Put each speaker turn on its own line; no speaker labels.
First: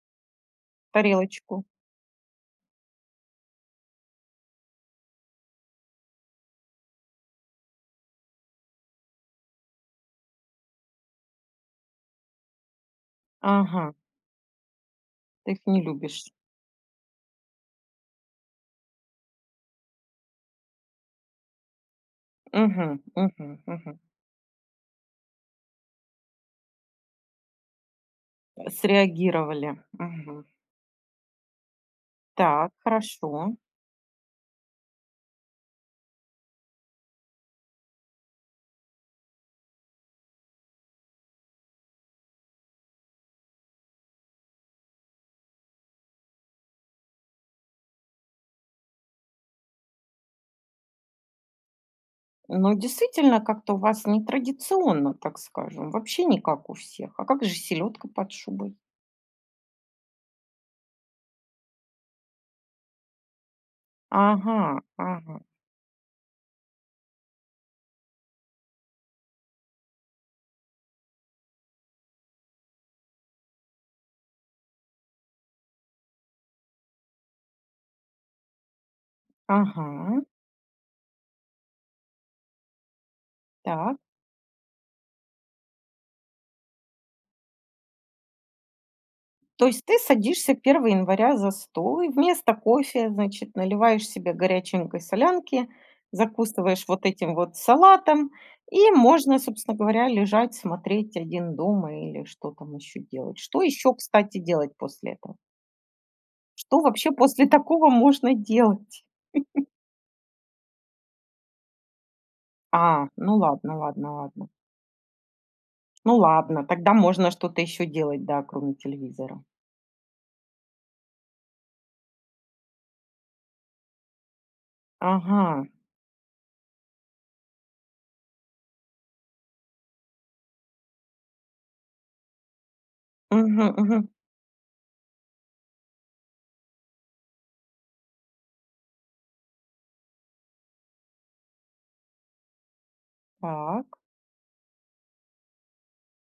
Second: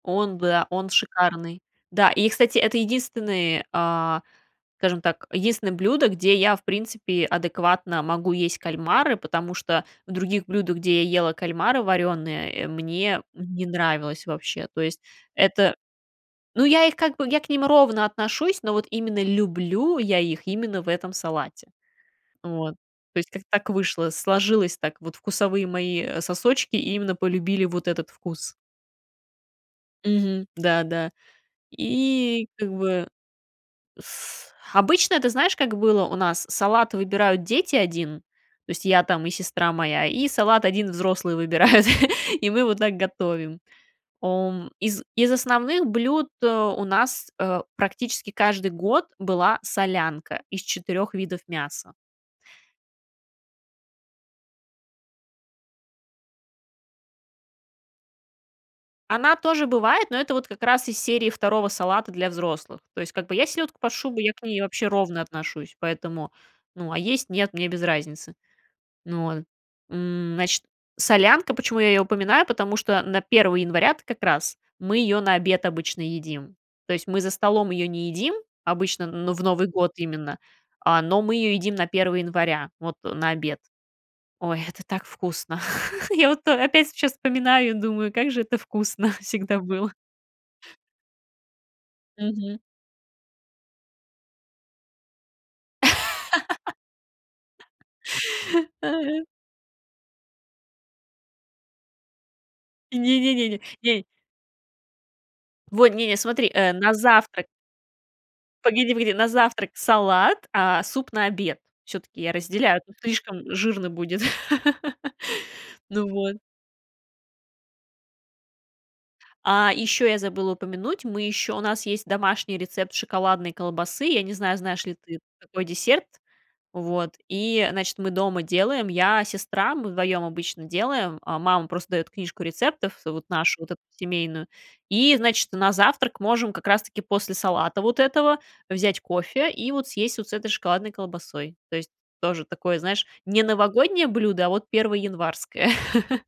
Он, быа он шикарный.
Тарелочку.
Да, и, кстати, это единственный, а, скажем так, единственное блюдо, где я, в принципе, адекватно могу есть кальмары, потому что в других блюдах, где я ела кальмары варёные, э, мне не
Ага.
нравилось вообще. То есть
Ты их
это,
не любишь?
ну, я их как бы я к ним ровно отношусь, но вот именно люблю я их именно в этом салате. Вот,
Мгм.
то есть как-то
Мгм.
так
Мгм.
вышло, сложилось так, вот вкусовые мои, э, сосочки именно полюбили вот этот вкус.
Среагировали. Мгм.
Мгм. Да, да. И
Так,
как бы
хорошо.
с обычно, ты знаешь, как было у нас? Салат выбирают дети, 1, то есть я там и сестра моя, и салат 1 взрослые выбирают, и мы вот так готовим. Ом из из основных блюд, э, у нас, э, практически каждый год была солянка из 4 видов мяса.
Но, действительно, как-то у вас нетрадиционно, так скажем. Вообще не как у всех, а как же селедка под шубой?
Она тоже бывает, но это вот как раз из серии 2 салата для взрослых. То есть, как бы я селедку под шубой, я к ней
Ага.
вообще ровно
Ага.
отношусь, поэтому, ну, а есть, нет- мне без разницы. Ну, вот, м, значит, солянка, почему я её упоминаю? Потому что на 1 января-то как раз мы её на обед обычно едим. То есть, мы за столом её не едим обычно, ну, в Новый год
Ага.
именно, а, но мы её едим на 1 января, вот, э, на обед.
Так.
Ой, это так вкусно. Я вот то опять сейчас вспоминаю и думаю, как же это вкусно всегда
То есть
было.
ты садишься 1 января за стол и вместо
Мгм.
кофе, значит, наливаешь себе горяченькой солянки, закусываешь вот этим вот салатом и
Ага.
можно, собственно говоря, лежать, смотреть "Один дома" или что там ещё
Не не
делать.
не не
Что ещё,
ней.
кстати, делать после этого?
Во, не-не, смотри, э,
Что
на
вообще
завтрак
после такого можно
погоди,
делать?
погоди, на завтрак салат, а суп на обед. Всё-таки я разделяю, а то
А, ну
слишком
ладно,
жирно
ладно,
будет.
ладно.
Ну
Ну
вот.
ладно, тогда можно что-то ещё делать, да, кроме телевизора.
А, и ещё я забыла упомянуть, мы ещё у нас есть домашний рецепт шоколадной колбасы. Я не знаю, знаешь ли ты такой
Ага.
десерт. Вот. И, значит, мы дома делаем. Я, сестра, мы вдвоём обычно делаем. А мама просто даёт книжку рецептов, а, вот нашу вот
Мгм.
эту
Мгм.
семейную. И, значит, на завтрак можем как раз-таки после салата вот этого взять кофе и вот съесть вот с этой шоколадной колбасой. То есть, тоже такое, знаешь, не
Так.
новогоднее блюдо, а вот перво-январское.